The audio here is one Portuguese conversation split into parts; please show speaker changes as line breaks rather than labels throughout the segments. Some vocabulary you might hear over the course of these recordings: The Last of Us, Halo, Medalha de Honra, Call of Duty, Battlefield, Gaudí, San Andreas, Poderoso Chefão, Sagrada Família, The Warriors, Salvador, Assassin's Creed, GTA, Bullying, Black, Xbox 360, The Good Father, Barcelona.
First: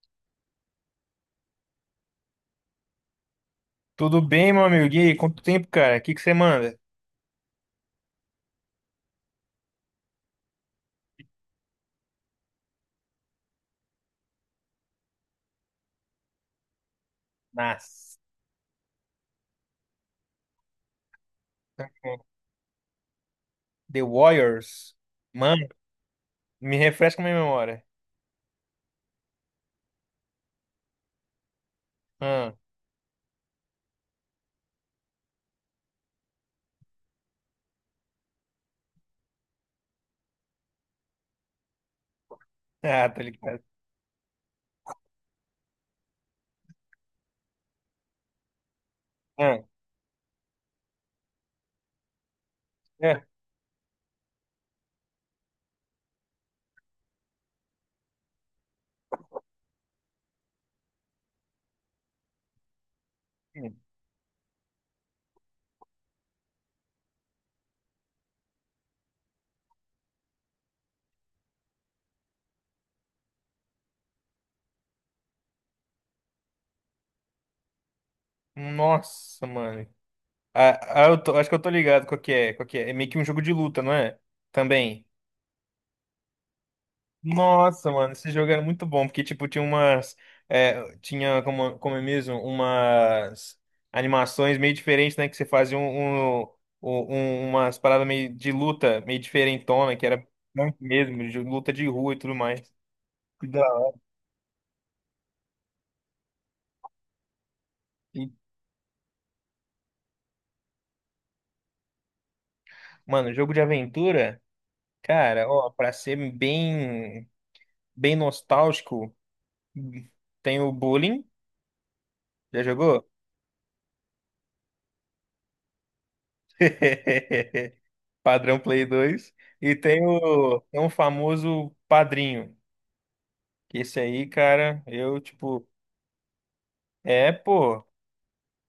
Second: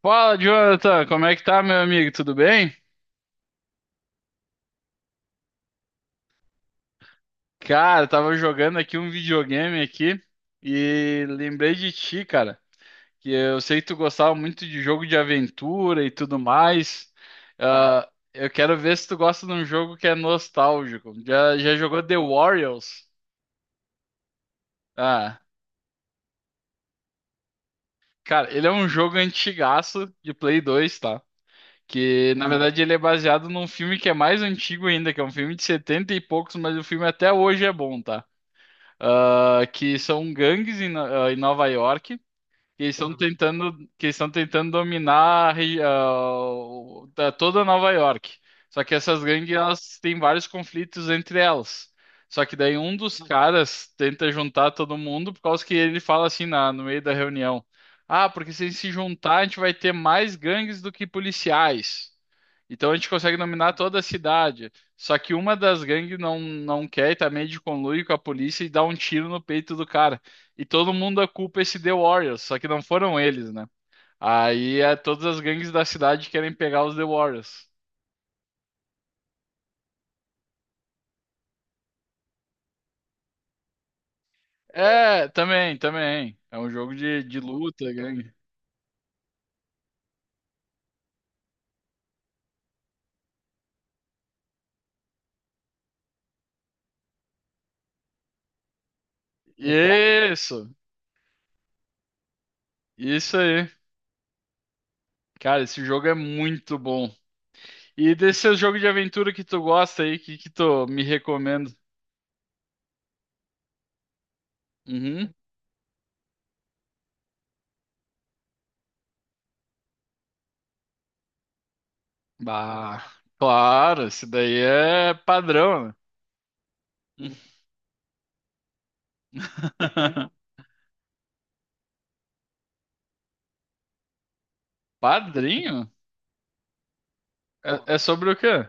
Fala, Jonathan, como é que tá, meu amigo? Tudo bem?
Tudo bem, meu amigo? E aí, quanto tempo, cara? O que você manda?
Cara, eu tava jogando aqui um videogame aqui e lembrei de ti, cara, que eu sei que tu gostava muito de jogo de aventura e tudo mais. Ah,
Nossa,
eu quero ver se tu gosta de um jogo que é nostálgico. Já jogou The Warriors?
The Warriors?
Ah,
Mano, me refresca minha memória.
cara, ele é um jogo antigaço de Play 2, tá? Que na
Ah,
verdade ele é baseado num filme que é mais antigo ainda, que é um filme de 70 e poucos, mas o filme até hoje é bom, tá? Ah, que são gangues em Nova York que eles estão. Uhum.
tá ligado.
tentando Que eles estão tentando dominar a toda Nova York. Só que essas gangues
Ah,
elas têm vários conflitos entre elas. Só que daí um dos
é.
caras tenta juntar todo mundo por causa que ele fala assim no meio da reunião. Ah, porque se a gente se juntar, a gente vai ter mais gangues do que policiais. Então a gente consegue dominar toda a cidade. Só que uma das gangues não quer e tá meio de conluio com a polícia e dá um tiro no peito do cara. E todo mundo acupa esse The Warriors, só que não foram eles, né? Aí é, todas as gangues da cidade querem pegar os The Warriors.
Nossa, mano. Ah, eu acho que eu tô ligado qual que é, qual que é. É meio que um jogo de luta, não é? Também.
É, também. É um jogo de
Nossa,
luta,
mano,
gangue.
esse jogo era muito bom, porque, tipo, tinha umas. É, tinha, como, como é mesmo, umas animações meio diferentes, né? Que você fazia umas paradas meio de luta, meio diferentona, que era
Isso,
punk mesmo, de luta de rua e tudo mais.
isso
Que da
aí.
hora.
Cara, esse jogo é muito bom. E
E,
desse seu jogo de aventura que tu gosta aí, que tu me recomenda?
Mano, jogo de aventura,
Uhum.
cara, ó, pra ser bem nostálgico, tem o Bullying. Já
Ah,
jogou?
claro, isso daí é padrão, né?
Padrão Play dois. E tem tem um famoso Padrinho. Que esse aí, cara, eu, tipo,
Padrinho?
é, pô,
É, é sobre o quê?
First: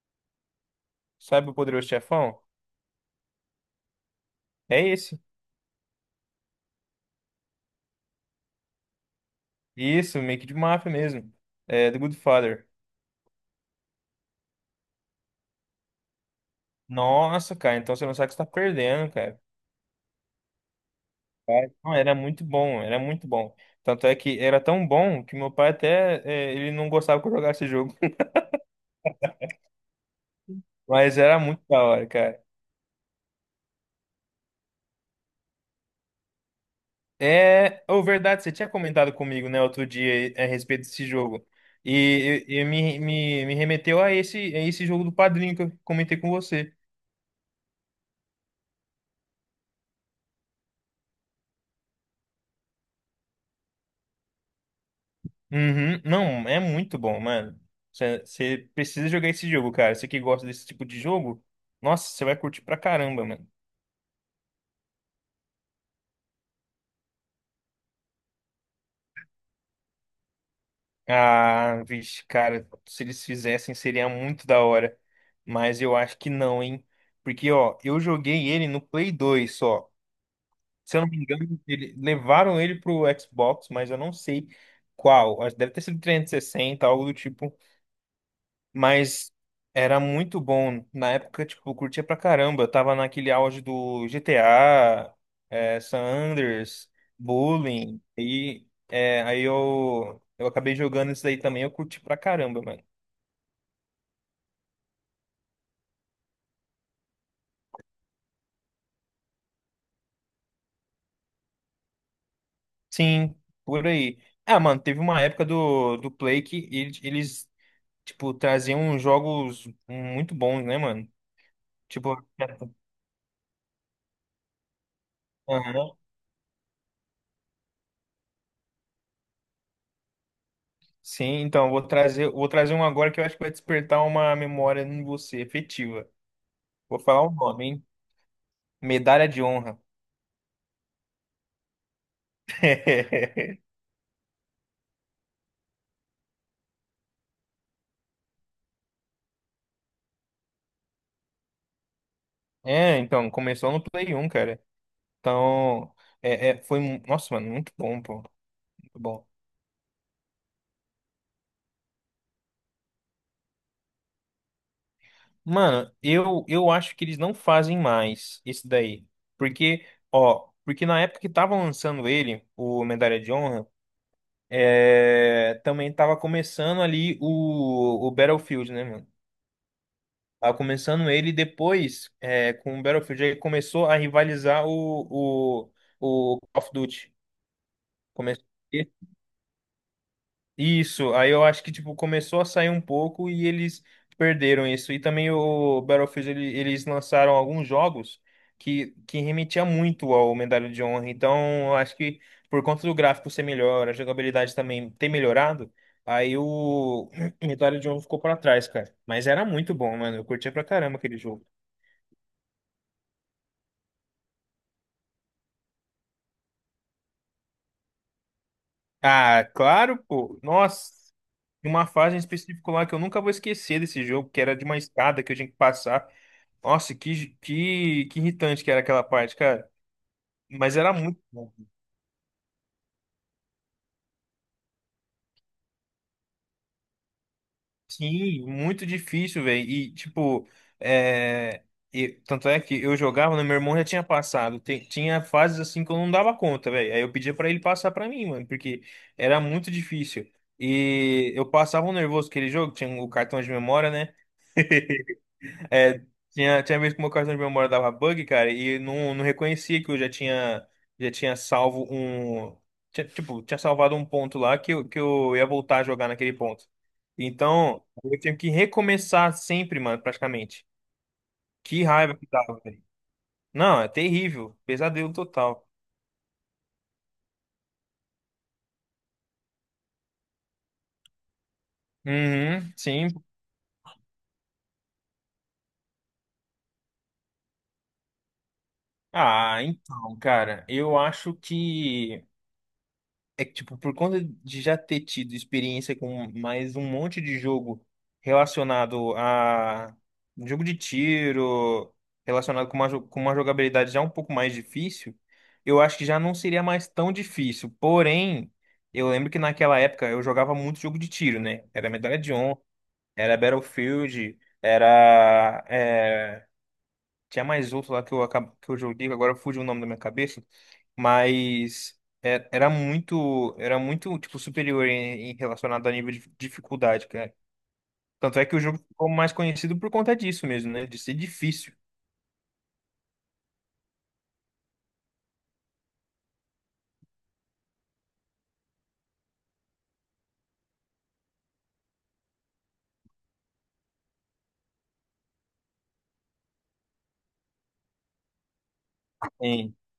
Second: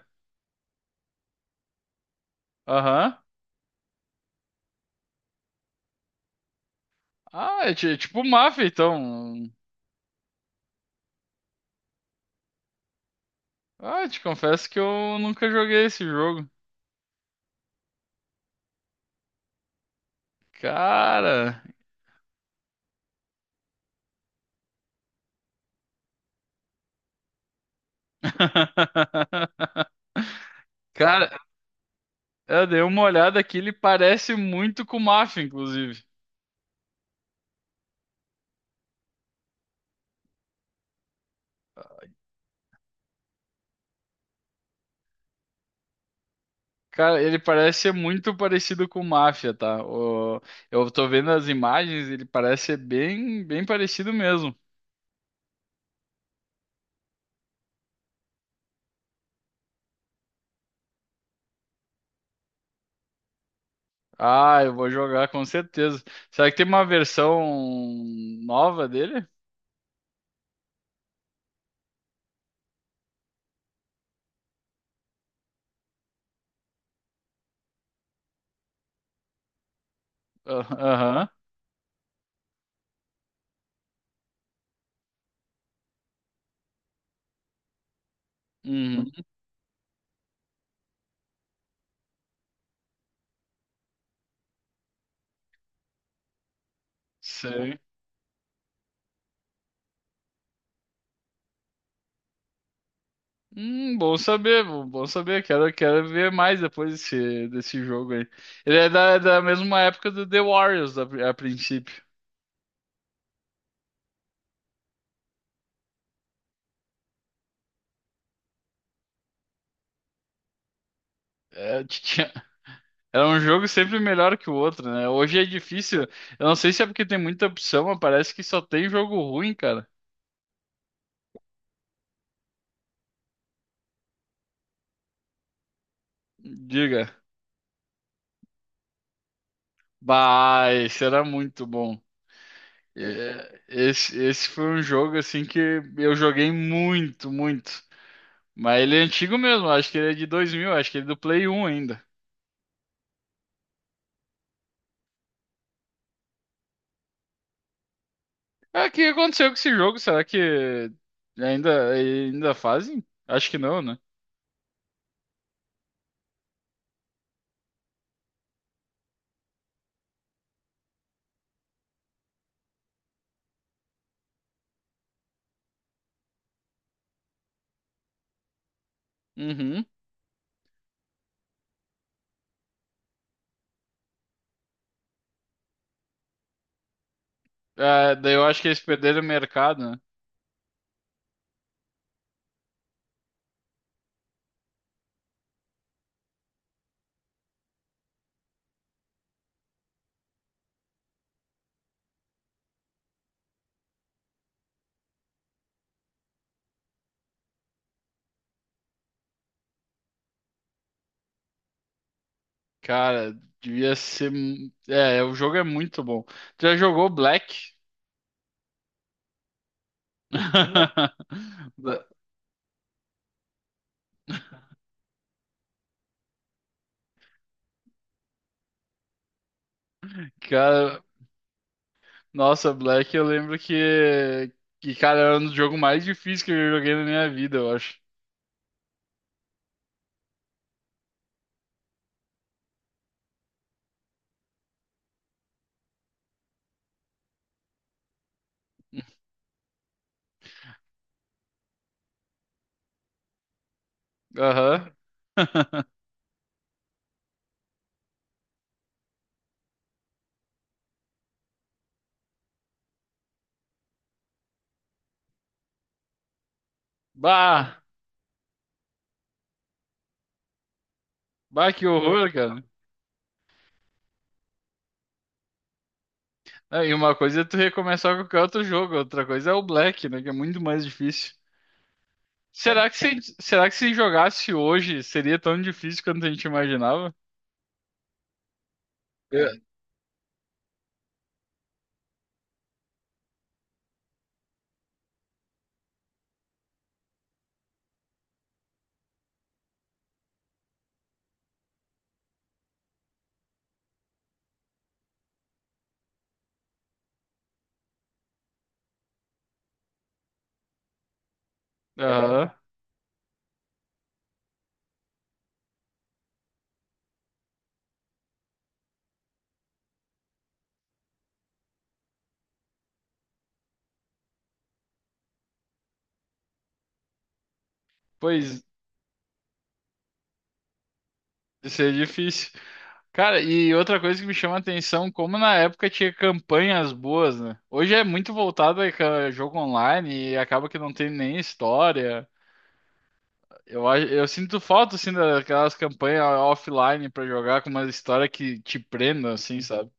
sabe o Poderoso Chefão?
Aham.
É esse.
Ah, é é tipo mafia então.
Isso, make de máfia mesmo. É, The Good Father.
Ah, te confesso que eu nunca joguei esse jogo.
Nossa, cara, então você não sabe o que você tá perdendo, cara.
Cara.
Não, era muito bom, era muito bom. Tanto é que era tão bom que meu pai até ele não gostava que eu jogasse esse jogo. Mas
Cara,
era muito da hora, cara.
eu dei uma olhada aqui, ele parece muito com mafia inclusive.
É, ou verdade, você tinha comentado comigo, né, outro dia a respeito desse jogo. E me remeteu a esse jogo do Padrinho que eu comentei com você.
Cara, ele parece ser muito parecido com mafia, tá? Eu tô vendo as imagens, ele parece ser bem parecido mesmo.
Uhum. Não, é muito bom, mano. Você precisa jogar esse jogo, cara. Você que gosta desse tipo de jogo, nossa, você vai curtir pra caramba, mano.
Ah, eu vou jogar com certeza. Será que tem uma versão nova dele?
Ah, vixe, cara, se eles fizessem seria muito da hora. Mas eu acho que não, hein? Porque, ó, eu joguei ele no Play 2 só.
Ah,
Se eu não me
aham.
engano, ele, levaram ele pro Xbox, mas eu não sei qual. Acho que deve ter sido 360, algo do tipo.
Uhum.
Mas era muito bom. Na época, tipo, eu curtia pra caramba. Eu tava naquele auge do GTA, San Andreas,
Sei.
Bullying. Aí eu acabei jogando isso daí também. Eu curti pra caramba, mano.
Bom saber, bom saber. Quero ver mais desse jogo aí. Ele é é da mesma época do The Warriors, a, a princípio.
Sim, por aí. Ah, mano, teve uma época do Play que eles traziam jogos muito bons, né, mano?
É,
Tipo,
era um jogo sempre melhor que o outro, né? Hoje é
aham.
difícil. Eu não sei se é porque tem muita opção, mas parece que só tem jogo ruim, cara.
Sim, então, vou trazer um agora que eu acho que vai despertar uma memória em você, efetiva. Vou
Diga.
falar o nome, hein? Medalha de honra.
Bah, esse era muito bom. É, Esse foi um jogo assim que eu joguei muito. Mas ele é antigo mesmo, acho que ele é de 2000, acho que ele é do Play 1 ainda.
É, então, começou no Play 1, cara. Então, foi. Nossa, mano, muito bom, pô.
Ah, o
Muito
que
bom.
aconteceu com esse jogo? Será que ainda fazem? Acho que não, né?
Mano, eu acho que eles não fazem mais esse daí. Porque, ó, porque na época que tava lançando ele, o Medalha de Honra, é, também tava começando ali o Battlefield, né, mano?
Uhum.
Ah, começando ele, depois, é, com o Battlefield, ele começou a rivalizar o, o Call of Duty.
Ah, daí eu
Começou...
acho que eles perderam o mercado, né?
Isso, aí eu acho que, tipo, começou a sair um pouco e eles perderam isso. E também o Battlefield, eles lançaram alguns jogos que remetia muito ao Medalha de Honra. Então, eu acho que por conta do gráfico ser melhor, a jogabilidade também ter melhorado, aí o Medalha de Honra ficou para trás, cara. Mas era muito bom, mano. Eu curtia pra caramba aquele jogo.
Cara, devia ser. É, o jogo é muito bom. Tu já jogou Black?
Ah, claro, pô. Nossa, tinha uma fase em específico lá que eu nunca vou esquecer desse jogo, que era de uma escada que eu tinha que passar. Nossa, que irritante que era aquela parte, cara. Mas era
Cara,
muito bom.
nossa, Black, eu lembro cara, era um dos jogos mais difíceis que eu joguei na minha vida, eu acho.
Sim, muito difícil, velho. E, tipo, é... tanto é que eu jogava, né? Meu irmão já tinha passado. Tinha fases assim que eu não dava conta, velho. Aí eu pedia pra ele passar pra mim, mano, porque era muito difícil. E eu passava um nervoso aquele jogo, tinha o cartão de memória, né?
Aham.
É, tinha vez que o meu cartão de memória dava bug, cara, e não reconhecia que eu já tinha salvo um. Tipo, tinha salvado um ponto lá que eu ia voltar a jogar naquele ponto.
Bah!
Então, eu tinha que recomeçar sempre, mano, praticamente.
Bah,
Que
que
raiva que
horror,
dava,
cara.
velho. Não, é terrível. Pesadelo total.
É, e uma coisa é tu recomeçar qualquer outro jogo, outra coisa é o Black, né? Que é muito mais difícil.
Uhum, sim.
Será que se jogasse hoje seria tão difícil quanto a gente imaginava?
Ah,
É.
então, cara, eu acho que. É que, tipo, por conta de já ter tido experiência com mais um monte de jogo relacionado a um jogo de tiro, relacionado com com uma jogabilidade já um pouco mais difícil, eu acho que já não seria mais tão difícil. Porém, eu lembro que naquela época eu jogava muito jogo de tiro, né? Era Medalha de
Aham.
Honra, era Battlefield, era, tinha mais outro lá que que eu joguei, agora fugiu o nome da minha cabeça, mas era muito tipo superior em, em relacionado a nível de dificuldade, cara. Tanto é que o
Pois,
jogo ficou mais conhecido por conta disso mesmo, né? De ser difícil.
isso é difícil. Cara, e outra coisa que me chama a atenção, como na época tinha campanhas boas, né? Hoje é muito voltado a jogo online e acaba que não tem nem história. Eu, eu sinto falta, assim, daquelas campanhas offline pra jogar com uma história que te prenda, assim,
Sim,
sabe?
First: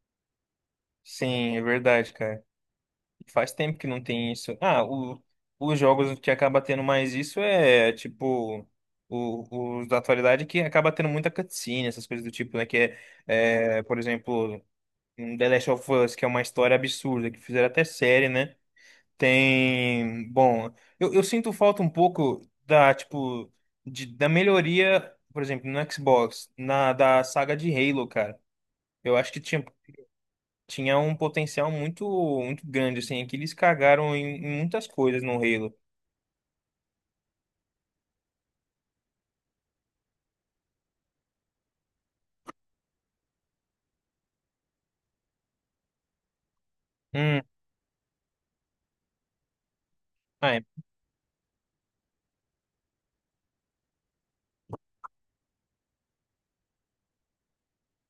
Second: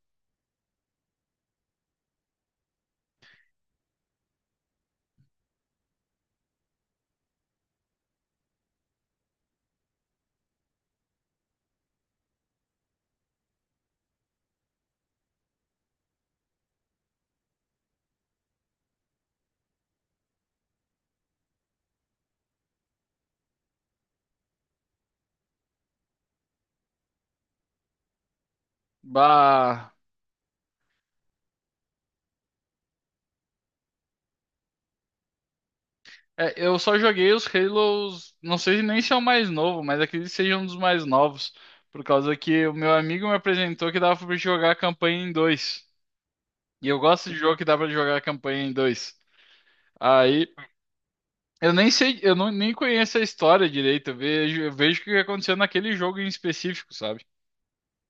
sim, é verdade, cara. Faz tempo que não tem isso. Ah, o, os jogos que acaba tendo mais isso é tipo os da atualidade que acaba tendo muita cutscene, essas coisas do tipo, né? Por exemplo, um The Last of Us, que é uma história absurda, que fizeram até série, né? Tem, bom, eu sinto falta um pouco da, tipo, da melhoria, por exemplo, no Xbox, na da saga de Halo, cara. Eu acho que
Bah...
tinha um potencial muito grande, assim, é que eles cagaram em muitas coisas no Halo.
É, eu só joguei os Halos, não sei nem se é o mais novo, mas acredito que seja um dos mais novos, por causa que o meu amigo me apresentou que dava pra jogar a campanha em dois. E eu gosto de
Hum,
jogo que dá pra jogar a campanha em dois. Aí
ah, é,
eu nem sei, eu nem conheço a história direito. Eu vejo o que aconteceu naquele jogo em específico, sabe?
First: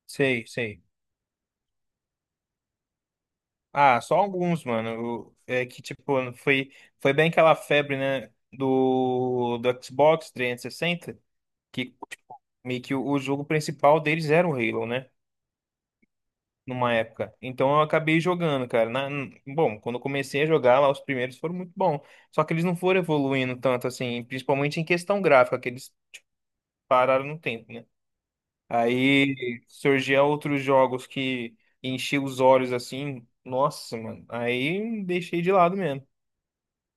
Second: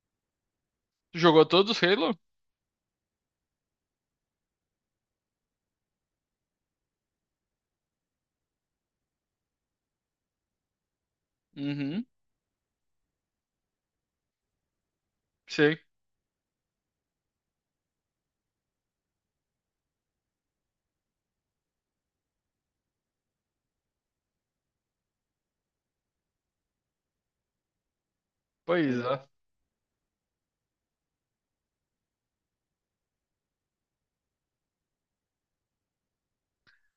sei, sei.
Tu jogou todos os Halo?
Ah, só alguns, mano. É que, tipo, foi bem aquela febre, né, do Xbox 360, que,
Uhum,
tipo, meio que o jogo principal deles era o Halo, né?
sei.
Numa época. Então eu acabei jogando, cara. Bom, quando eu comecei a jogar lá, os primeiros foram muito bons. Só que eles não foram evoluindo tanto assim, principalmente em questão gráfica, que eles pararam no tempo, né?
Pois é.
Aí surgiam outros jogos que enchiam os olhos assim. Nossa, mano. Aí deixei de lado mesmo.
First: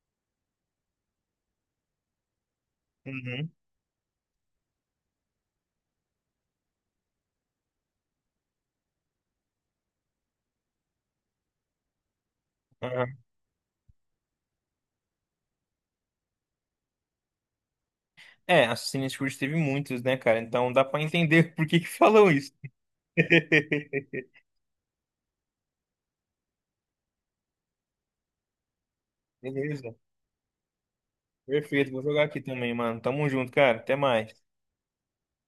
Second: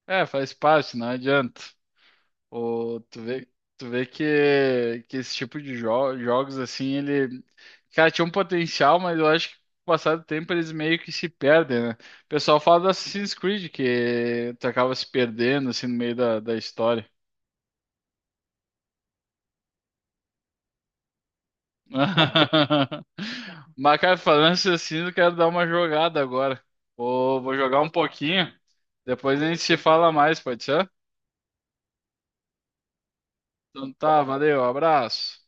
É, É, faz parte, não adianta. O,
Uhum,
tu vê que esse tipo de jogos, assim, ele. Cara, tinha um potencial, mas eu acho que com o passar do tempo eles meio que se perdem, né? O pessoal fala do
aham.
Assassin's Creed, que tu acaba se perdendo, assim, no meio da história.
É, Assassin's Creed teve muitos, né, cara? Então dá pra entender por que que falam isso.
Mas, cara, falando isso assim, eu quero dar uma jogada agora. Vou jogar um pouquinho. Depois a gente se
Beleza.
fala mais, pode ser?
Perfeito. Vou jogar aqui também, mano. Tamo junto, cara.
Então
Até
tá,
mais.
valeu, abraço.